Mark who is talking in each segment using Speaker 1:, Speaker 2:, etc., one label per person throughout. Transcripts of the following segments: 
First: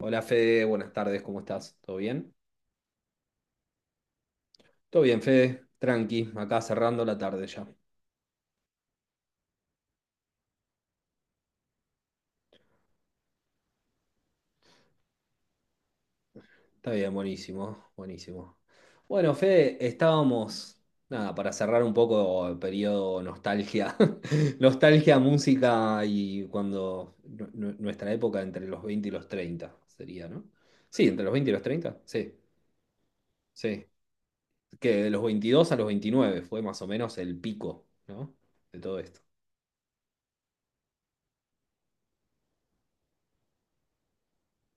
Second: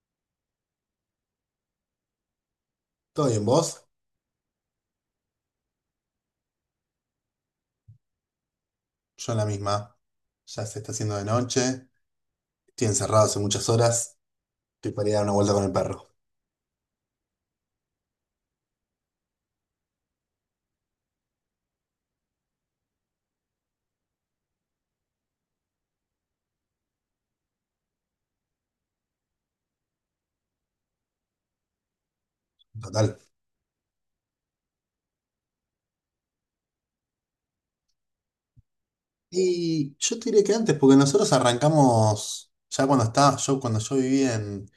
Speaker 1: Hola Fede, buenas tardes, ¿cómo estás? ¿Todo bien?
Speaker 2: ¿Todo bien vos?
Speaker 1: Todo bien, Fede, tranqui, acá cerrando la tarde ya.
Speaker 2: Yo en la misma. Ya se está haciendo de noche. Estoy encerrado hace muchas horas. Estoy para ir a dar una vuelta con el perro.
Speaker 1: Está bien, buenísimo, buenísimo. Bueno, Fede, estábamos, nada, para cerrar un poco el periodo nostalgia, nostalgia, música y cuando nuestra época entre los 20 y los 30, sería, ¿no? Sí, entre los 20 y los 30, sí,
Speaker 2: Total.
Speaker 1: sí. Que de los 22 a los 29 fue más o menos el pico, ¿no? De todo esto.
Speaker 2: Y yo te diré que antes, porque nosotros arrancamos, ya cuando estaba, yo cuando yo viví en,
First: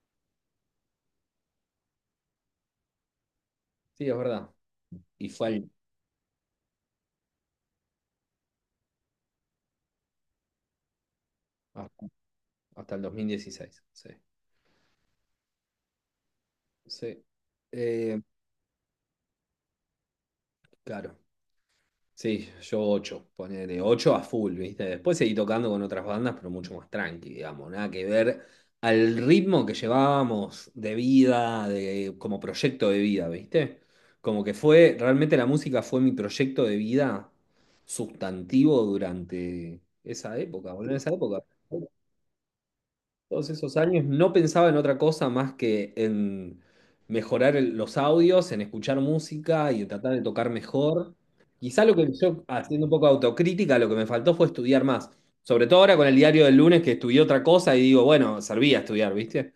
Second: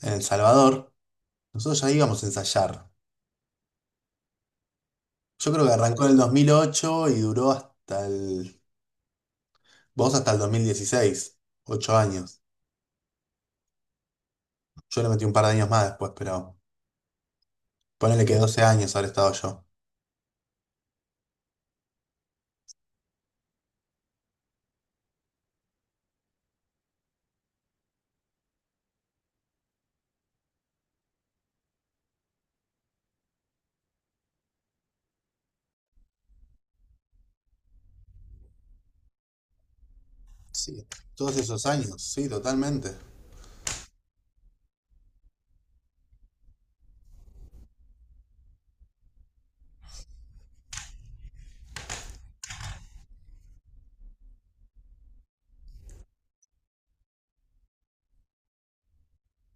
Speaker 2: en El Salvador, nosotros ya íbamos a ensayar.
Speaker 1: Sí, es verdad. Y
Speaker 2: Yo
Speaker 1: fue
Speaker 2: creo que arrancó en el 2008 y duró vos hasta el 2016,
Speaker 1: al-
Speaker 2: 8 años.
Speaker 1: hasta el 2016, sí.
Speaker 2: Yo le metí un par de años más después, pero
Speaker 1: Sí. Eh,
Speaker 2: ponele que 12 años habré estado yo.
Speaker 1: claro. Sí, yo 8, ponele 8 a full, ¿viste? Después seguí tocando con otras bandas, pero mucho más tranqui, digamos, nada que ver al ritmo que llevábamos de vida, de, como proyecto de vida, ¿viste? Como que fue, realmente la música fue mi proyecto de vida sustantivo durante esa época,
Speaker 2: Sí,
Speaker 1: boludo, en esa
Speaker 2: todos
Speaker 1: época.
Speaker 2: esos años, sí, totalmente.
Speaker 1: Todos esos años no pensaba en otra cosa más que en mejorar los audios, en escuchar música y en tratar de tocar mejor. Quizá lo que yo, haciendo un poco de autocrítica, lo que me faltó fue estudiar más. Sobre todo ahora con el diario del lunes que estudié otra cosa y digo, bueno, servía estudiar, ¿viste?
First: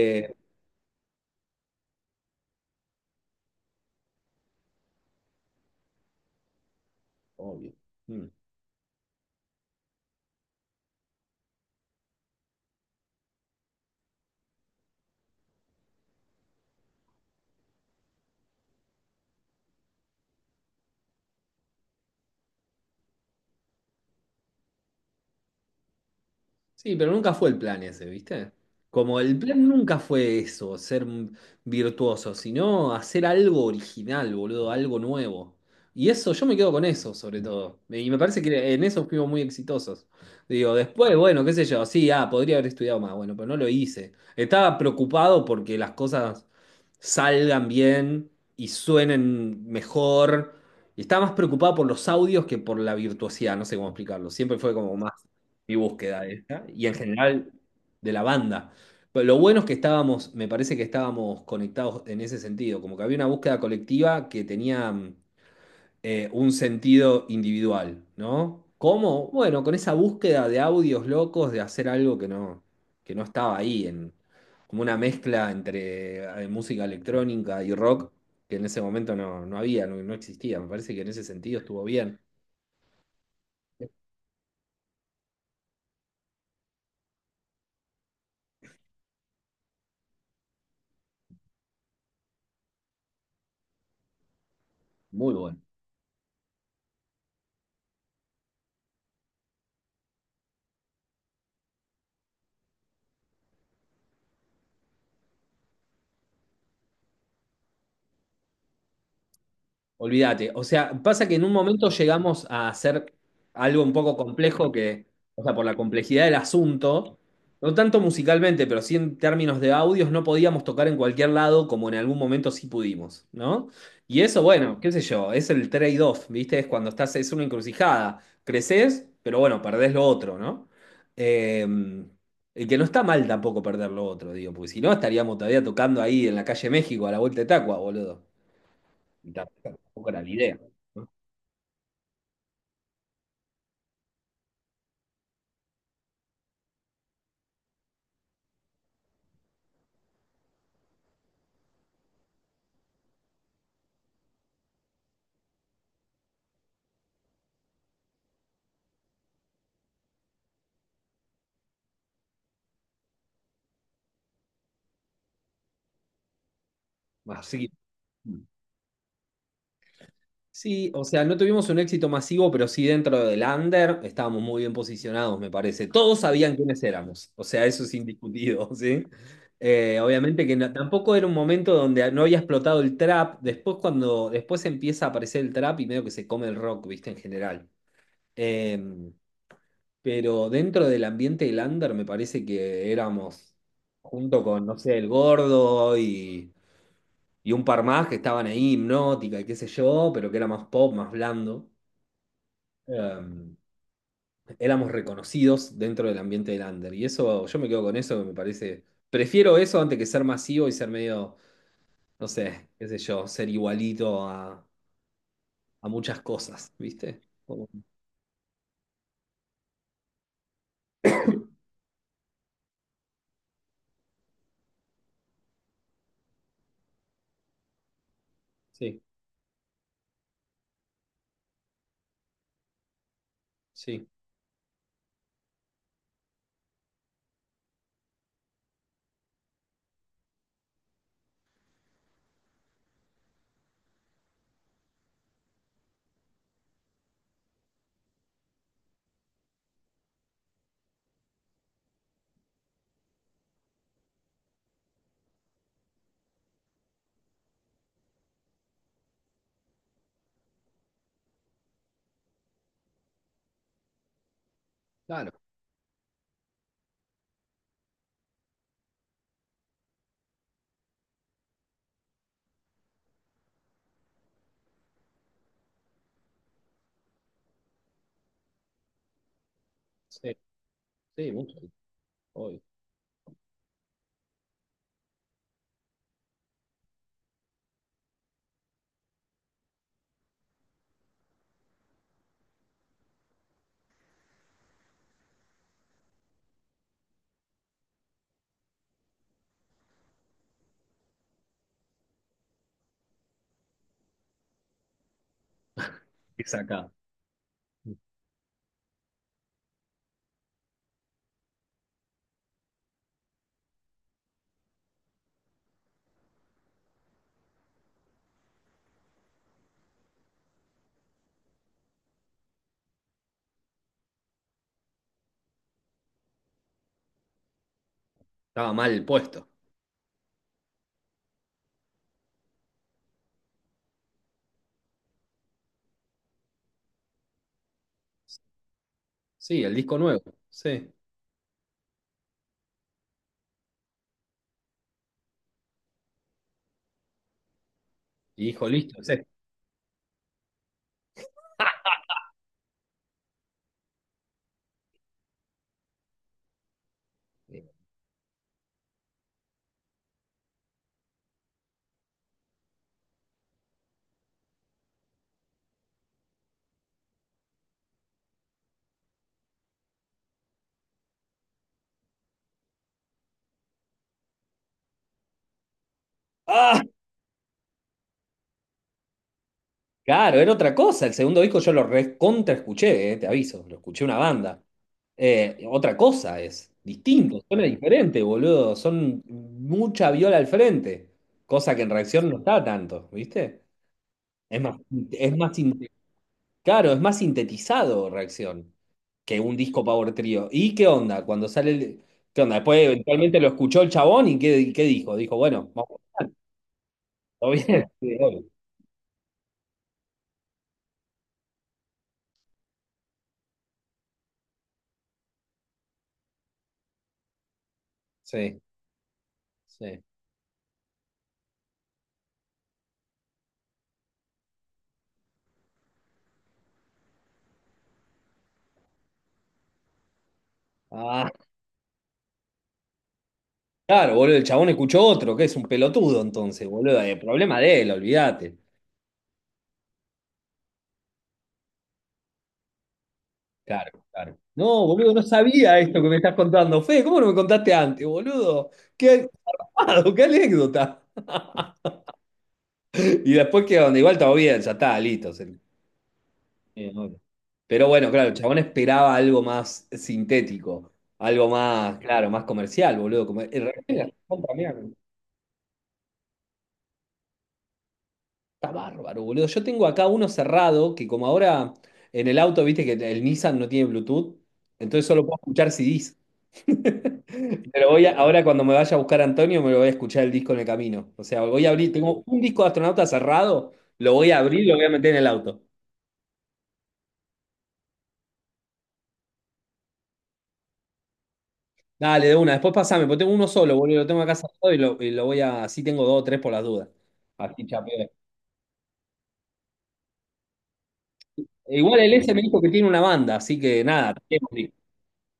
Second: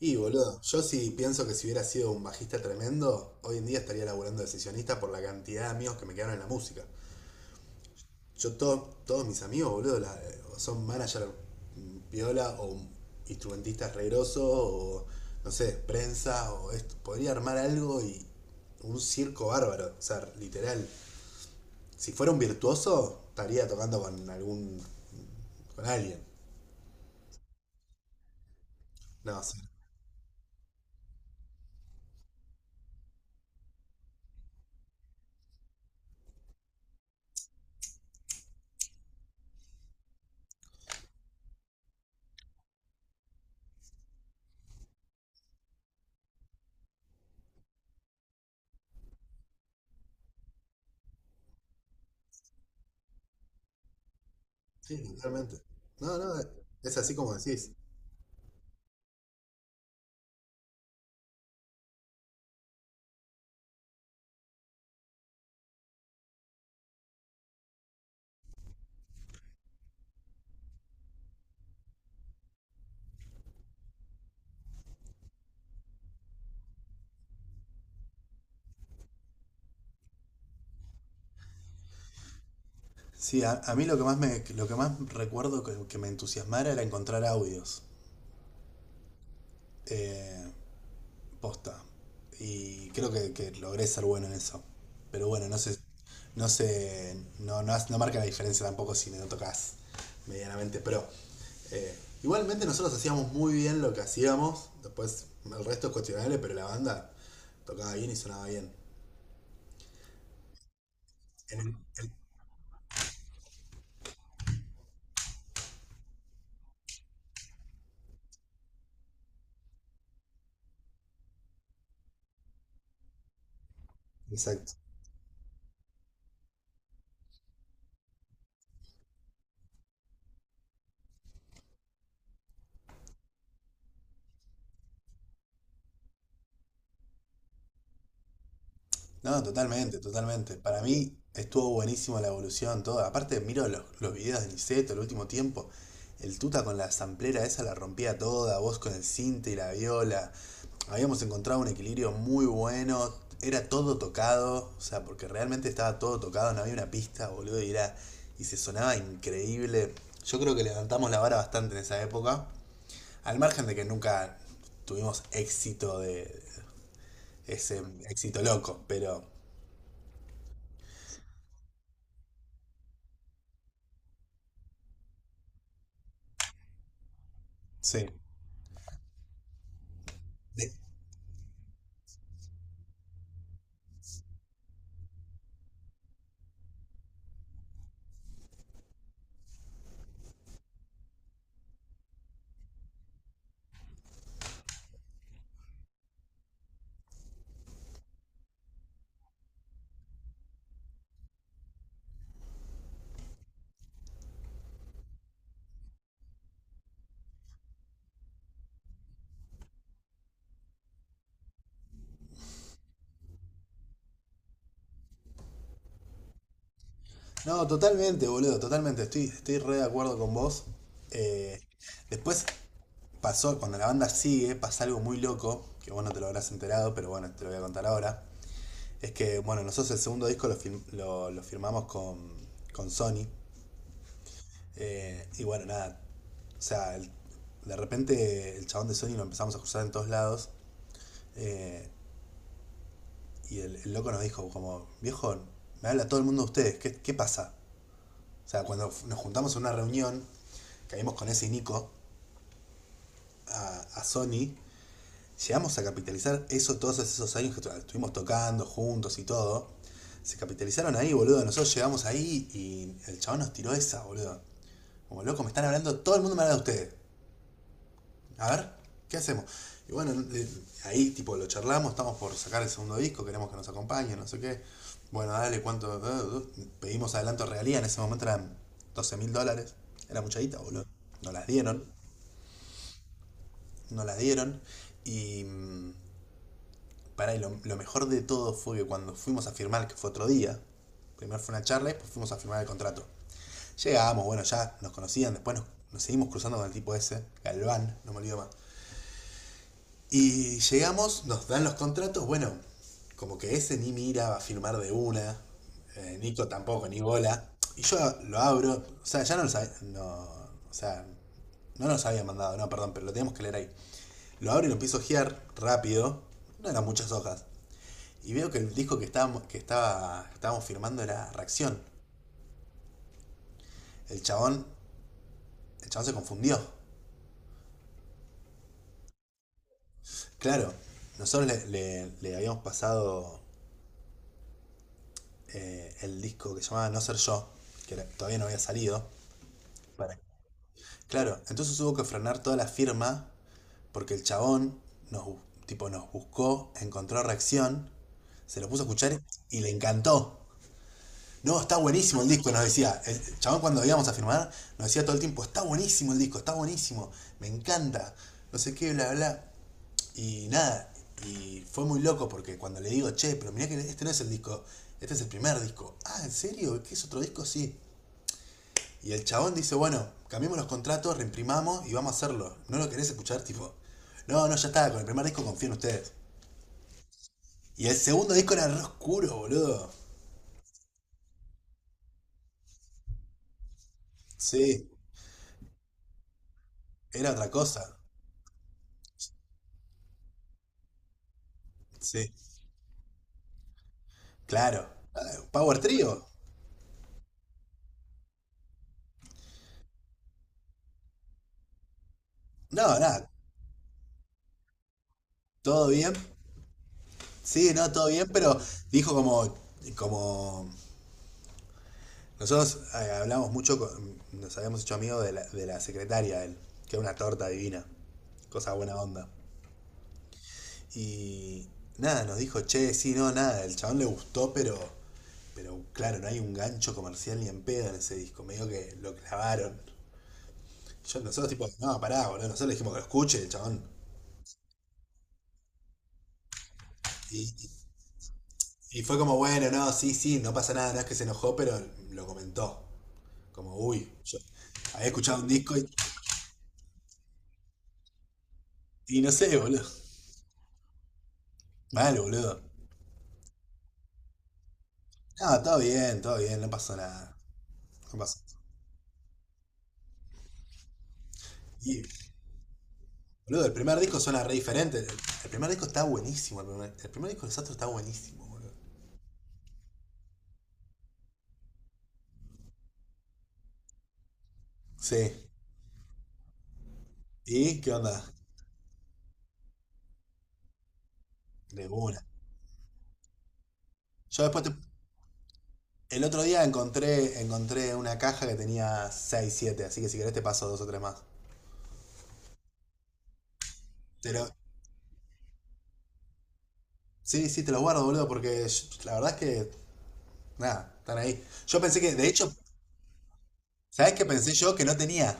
Speaker 2: Y boludo, yo sí pienso que si hubiera sido un bajista tremendo, hoy en día estaría laburando de sesionista por la cantidad de amigos que me quedaron en la música.
Speaker 1: obvio.
Speaker 2: Yo todos mis amigos, boludo, son manager piola o instrumentistas regrosos o no sé, prensa o esto. Podría armar algo y un circo bárbaro, o sea, literal. Si fuera un virtuoso, estaría tocando con alguien.
Speaker 1: Sí, pero nunca fue el plan ese, ¿viste? Como el
Speaker 2: No,
Speaker 1: plan
Speaker 2: sí,
Speaker 1: nunca fue eso, ser un virtuoso, sino hacer algo original, boludo, algo nuevo. Y eso, yo me quedo con eso, sobre todo. Y me parece que en eso fuimos muy exitosos. Digo, después, bueno, qué sé yo, sí, ah, podría haber estudiado más, bueno, pero no lo hice. Estaba preocupado porque las cosas salgan bien y suenen mejor. Y estaba más preocupado por los audios que por la virtuosidad, no sé cómo explicarlo. Siempre fue como
Speaker 2: sí,
Speaker 1: más
Speaker 2: totalmente.
Speaker 1: mi
Speaker 2: No,
Speaker 1: búsqueda
Speaker 2: no,
Speaker 1: esta, y en
Speaker 2: es así como
Speaker 1: general
Speaker 2: decís.
Speaker 1: de la banda. Pero lo bueno es que estábamos, me parece que estábamos conectados en ese sentido, como que había una búsqueda colectiva que tenía un sentido individual, ¿no? ¿Cómo? Bueno, con esa búsqueda de audios locos, de hacer algo que que no estaba ahí, en, como una mezcla entre música electrónica y rock, que en ese momento no había, no existía. Me parece que en ese sentido estuvo bien.
Speaker 2: Sí, a mí lo que más recuerdo que me entusiasmara era encontrar audios. eh, Posta. Y creo que logré ser bueno en eso. Pero
Speaker 1: Muy
Speaker 2: bueno, no
Speaker 1: bueno.
Speaker 2: sé, no sé, no, no, no marca la diferencia tampoco si no tocas medianamente pro. Eh, Igualmente nosotros hacíamos muy bien lo que hacíamos. Después el resto es cuestionable, pero la banda tocaba bien y sonaba bien.
Speaker 1: Olvídate. O sea, pasa que en un
Speaker 2: En el-
Speaker 1: momento
Speaker 2: en-
Speaker 1: llegamos a hacer algo un poco complejo o sea, por la complejidad del asunto, no tanto musicalmente, pero sí en términos de audios, no podíamos tocar en cualquier lado como en algún momento sí pudimos, ¿no? Y eso,
Speaker 2: exacto.
Speaker 1: bueno, qué sé yo, es el trade-off, ¿viste? Es cuando estás, es una encrucijada. Creces, pero bueno, perdés lo otro, ¿no? Eh, y que no está mal tampoco perder lo otro, digo, porque si no estaríamos todavía tocando ahí en la calle México a la vuelta de Tacua, boludo. Y
Speaker 2: No, totalmente,
Speaker 1: tampoco era la
Speaker 2: totalmente.
Speaker 1: idea.
Speaker 2: Para mí estuvo buenísimo la evolución, todo. Aparte, miro los videos de Niceto el último tiempo. El Tuta con la samplera esa la rompía toda, vos con el cinte y la viola. Habíamos encontrado un equilibrio muy bueno. Era todo tocado, o sea, porque realmente estaba todo tocado, no había una pista, boludo, y era. Y se sonaba increíble. Yo creo que levantamos la vara bastante en esa época. Al margen de que nunca tuvimos éxito de
Speaker 1: Así
Speaker 2: ese éxito loco, pero
Speaker 1: sí, o sea, no tuvimos un éxito masivo, pero sí dentro del under estábamos muy bien posicionados, me parece. Todos sabían quiénes éramos, o sea, eso es
Speaker 2: sí.
Speaker 1: indiscutido, ¿sí? Obviamente que
Speaker 2: De-
Speaker 1: tampoco era un momento donde no había explotado el trap. Después, cuando después empieza a aparecer el trap y medio que se come el rock, viste, en general. Em, pero dentro del ambiente del under me parece que éramos junto con, no sé, el Gordo y un par más que estaban ahí, Hipnótica y qué sé yo, pero que era más pop, más blando. Em, éramos reconocidos dentro del ambiente del under. Y eso, yo me quedo con eso, que me parece. Prefiero eso antes que ser masivo y ser medio, no sé, qué sé yo, ser igualito a muchas cosas, ¿viste?
Speaker 2: No,
Speaker 1: Como-
Speaker 2: totalmente, boludo, totalmente. Estoy re de acuerdo con vos. Eh, Después pasó, cuando la banda sigue, pasa algo muy loco, que vos no te lo habrás enterado, pero bueno, te lo voy a contar ahora.
Speaker 1: sí,
Speaker 2: Es que, bueno, nosotros el segundo disco lo firmamos con Sony.
Speaker 1: sí,
Speaker 2: Y bueno, nada, o sea, de repente el chabón de Sony lo empezamos a cruzar en todos lados. eh, y el loco nos dijo, como, viejo, me habla todo el mundo de ustedes, ¿qué pasa? O sea, cuando nos juntamos en una reunión, caímos con ese Nico a Sony, llegamos a capitalizar eso todos esos años que estuvimos tocando juntos y todo. Se capitalizaron ahí, boludo. Nosotros llegamos ahí y el chabón nos tiró esa, boludo. Como
Speaker 1: claro,
Speaker 2: loco, me están hablando, todo el mundo me habla de ustedes. A ver, ¿qué hacemos? Y bueno, ahí tipo lo charlamos, estamos por sacar el segundo disco, queremos que nos acompañen, no sé qué. Bueno, dale, ¿cuánto? Pedimos adelanto realía, en ese momento eran 12.000 dólares. Era
Speaker 1: sí,
Speaker 2: mucha guita, boludo.
Speaker 1: sí,
Speaker 2: Nos las
Speaker 1: mucho.
Speaker 2: dieron.
Speaker 1: Obvio.
Speaker 2: No la dieron. Y para lo mejor de todo fue que cuando fuimos a firmar, que fue otro día, primero fue una charla y después fuimos a firmar el contrato. Llegamos, bueno, ya nos conocían, después nos seguimos cruzando con el tipo ese, Galván, no me olvido más. Y llegamos, nos dan los contratos, bueno, como que ese ni mira, va a firmar de una,
Speaker 1: ¿Qué
Speaker 2: Nico tampoco,
Speaker 1: saca?
Speaker 2: ni bola. Y yo lo abro, o sea, ya no lo sabía, no, o sea, no nos habían mandado, no, perdón, pero lo teníamos que leer ahí. Lo abro y lo empiezo a ojear rápido. No eran muchas hojas. Y veo que el disco que estábamos, que estaba, estábamos firmando era Reacción. El chabón, el chabón se confundió.
Speaker 1: Estaba mal puesto.
Speaker 2: Claro, nosotros le habíamos pasado el disco que se llamaba No Ser Yo, todavía no había salido.
Speaker 1: Sí, el disco
Speaker 2: para-
Speaker 1: nuevo, sí.
Speaker 2: Claro, entonces hubo que frenar toda la firma porque el chabón nos, tipo, nos buscó, encontró Reacción,
Speaker 1: Y
Speaker 2: se
Speaker 1: dijo,
Speaker 2: lo puso a
Speaker 1: listo, sí.
Speaker 2: escuchar y le encantó. No, está buenísimo el disco, nos decía. El chabón cuando íbamos a firmar, nos decía todo el tiempo, está buenísimo el disco, está buenísimo, me encanta, no sé qué, bla, bla. Y nada, y fue muy loco porque cuando le digo, che, pero mirá que este no es el disco, este es el primer disco. Ah, ¿en serio? ¿Qué es otro disco? Sí. Y el chabón dice, bueno, cambiemos los contratos, reimprimamos y vamos a hacerlo. ¿No lo querés escuchar? Tipo, no, no, ya está, con el primer disco confío en ustedes.
Speaker 1: ¡Ah!
Speaker 2: Y el segundo disco era re oscuro, boludo.
Speaker 1: Claro, era otra cosa. El segundo disco yo lo recontra escuché, te aviso, lo escuché una banda.
Speaker 2: Sí,
Speaker 1: Otra cosa es,
Speaker 2: era
Speaker 1: distinto,
Speaker 2: otra
Speaker 1: suena
Speaker 2: cosa.
Speaker 1: diferente, boludo. Son mucha viola al frente, cosa que en reacción
Speaker 2: Sí.
Speaker 1: no está tanto, ¿viste? Es más,
Speaker 2: Claro. Power
Speaker 1: sinte-
Speaker 2: Trio.
Speaker 1: claro, es más sintetizado reacción que un disco Power Trio. ¿Y qué onda? Cuando sale ¿qué onda? Después
Speaker 2: No, nada,
Speaker 1: eventualmente lo escuchó el chabón y ¿qué dijo? Dijo, bueno,
Speaker 2: todo
Speaker 1: vamos,
Speaker 2: bien.
Speaker 1: todo
Speaker 2: Sí,
Speaker 1: bien.
Speaker 2: no, todo
Speaker 1: Sí,
Speaker 2: bien,
Speaker 1: obvio.
Speaker 2: pero dijo como, nosotros hablamos mucho, nos habíamos hecho amigos de la secretaria, de él, que era una torta divina,
Speaker 1: Sí.
Speaker 2: cosa buena onda.
Speaker 1: Sí.
Speaker 2: Y nada, nos dijo, che, sí, no, nada, el chabón le gustó, pero claro, no hay un gancho comercial ni en pedo en ese disco, medio que lo clavaron. Yo,
Speaker 1: Ah.
Speaker 2: nosotros tipo, no, pará, boludo, nosotros le dijimos que lo escuche, el chabón.
Speaker 1: Claro, boludo, el chabón escuchó otro, que es un pelotudo entonces, boludo. El problema de él, olvídate.
Speaker 2: Y fue como, bueno, no, sí, sí, no pasa nada, no es que se enojó, pero lo comentó. Como,
Speaker 1: Claro,
Speaker 2: uy, yo
Speaker 1: claro. No,
Speaker 2: había
Speaker 1: boludo, no
Speaker 2: escuchado un disco
Speaker 1: sabía
Speaker 2: y,
Speaker 1: esto que me estás contando. Fede, ¿cómo no me contaste antes, boludo?
Speaker 2: y
Speaker 1: Qué
Speaker 2: no sé, boludo.
Speaker 1: armado, qué anécdota.
Speaker 2: Mal, boludo.
Speaker 1: Y después que donde igual todo bien, ya está, listo.
Speaker 2: No, todo bien, no pasó
Speaker 1: No.
Speaker 2: nada.
Speaker 1: Pero bueno,
Speaker 2: No
Speaker 1: claro, el
Speaker 2: pasó.
Speaker 1: chabón esperaba algo más sintético, algo más,
Speaker 2: Y,
Speaker 1: claro, más comercial, boludo. Como-
Speaker 2: boludo, el primer
Speaker 1: re-
Speaker 2: disco suena
Speaker 1: contra
Speaker 2: re
Speaker 1: mierda.
Speaker 2: diferente. El primer disco está buenísimo. El primer disco de Sastro está buenísimo,
Speaker 1: Está
Speaker 2: boludo.
Speaker 1: bárbaro, boludo. Yo tengo acá uno cerrado que como ahora en el auto, viste que el Nissan no tiene Bluetooth, entonces solo
Speaker 2: Sí.
Speaker 1: puedo escuchar CDs.
Speaker 2: ¿Y
Speaker 1: Pero
Speaker 2: qué onda?
Speaker 1: ahora cuando me vaya a buscar a Antonio, me lo voy a escuchar el disco en el camino. O sea, voy a
Speaker 2: De
Speaker 1: abrir,
Speaker 2: una.
Speaker 1: tengo un disco de astronauta cerrado, lo voy a
Speaker 2: Yo
Speaker 1: abrir
Speaker 2: después
Speaker 1: y lo voy a meter en el auto.
Speaker 2: el otro día encontré una caja que tenía 6 siete, así que si querés te paso dos o tres más.
Speaker 1: Dale, de una, después pasame, porque tengo uno solo, boludo, lo tengo acá
Speaker 2: Pero
Speaker 1: cerrado y y lo voy a, así tengo dos o tres por las dudas.
Speaker 2: sí, sí,
Speaker 1: Así
Speaker 2: te los guardo,
Speaker 1: chapeo.
Speaker 2: boludo, porque la verdad es que, nada, están ahí. Yo pensé
Speaker 1: Igual el
Speaker 2: que, de
Speaker 1: S me
Speaker 2: hecho,
Speaker 1: dijo que tiene una banda, así que
Speaker 2: ¿sabés
Speaker 1: nada,
Speaker 2: qué
Speaker 1: tenemos
Speaker 2: pensé
Speaker 1: disco.
Speaker 2: yo? Que no tenía.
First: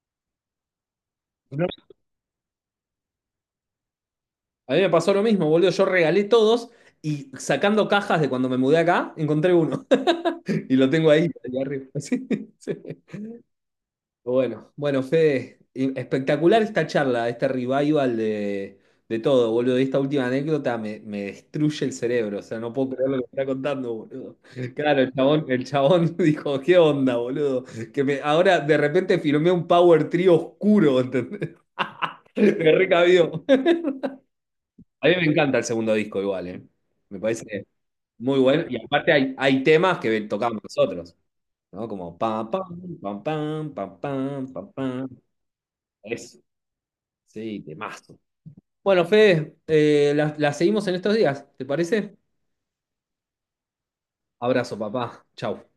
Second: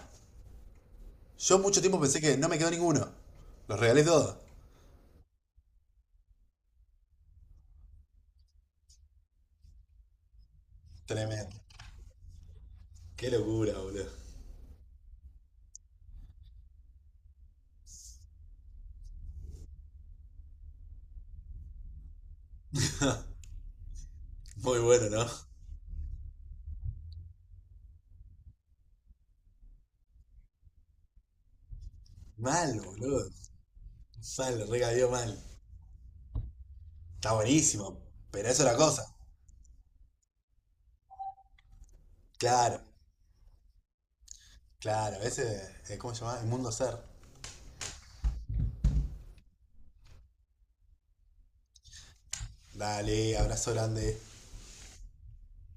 Speaker 2: Yo mucho tiempo pensé que no me quedó ninguno. Los regalé todos.
Speaker 1: A mí me pasó lo mismo, boludo. Yo regalé todos y sacando cajas de cuando me mudé acá, encontré uno. Y lo tengo ahí,
Speaker 2: Tremendo.
Speaker 1: ahí arriba. Sí, sí.
Speaker 2: Qué locura, boludo.
Speaker 1: Bueno, bueno, Fede, espectacular esta charla, este revival de todo, boludo. Y esta última anécdota me destruye el cerebro. O sea, no puedo creer lo que me está contando, boludo.
Speaker 2: Muy
Speaker 1: Claro,
Speaker 2: bueno, ¿no?
Speaker 1: el chabón dijo, ¿qué onda, boludo? Que me, ahora de repente firmé un power trio oscuro, ¿entendés? Me
Speaker 2: Mal, boludo.
Speaker 1: recabió.
Speaker 2: Mal,
Speaker 1: A
Speaker 2: regaló
Speaker 1: mí me
Speaker 2: mal.
Speaker 1: encanta el segundo disco igual, ¿eh? Me
Speaker 2: Está
Speaker 1: parece
Speaker 2: buenísimo,
Speaker 1: muy
Speaker 2: pero eso
Speaker 1: bueno.
Speaker 2: es la
Speaker 1: Y aparte
Speaker 2: cosa.
Speaker 1: hay temas que tocamos nosotros, ¿no? Como pam,
Speaker 2: Claro,
Speaker 1: pam, pam, pam, pam, pam, pam, pam.
Speaker 2: claro. Ese, ¿cómo se
Speaker 1: Eso,
Speaker 2: llama? El mundo ser.
Speaker 1: sí, temazo. Bueno, Fede, la seguimos en estos días, ¿te parece?
Speaker 2: Dale, abrazo grande.
Speaker 1: Abrazo, papá. Chau.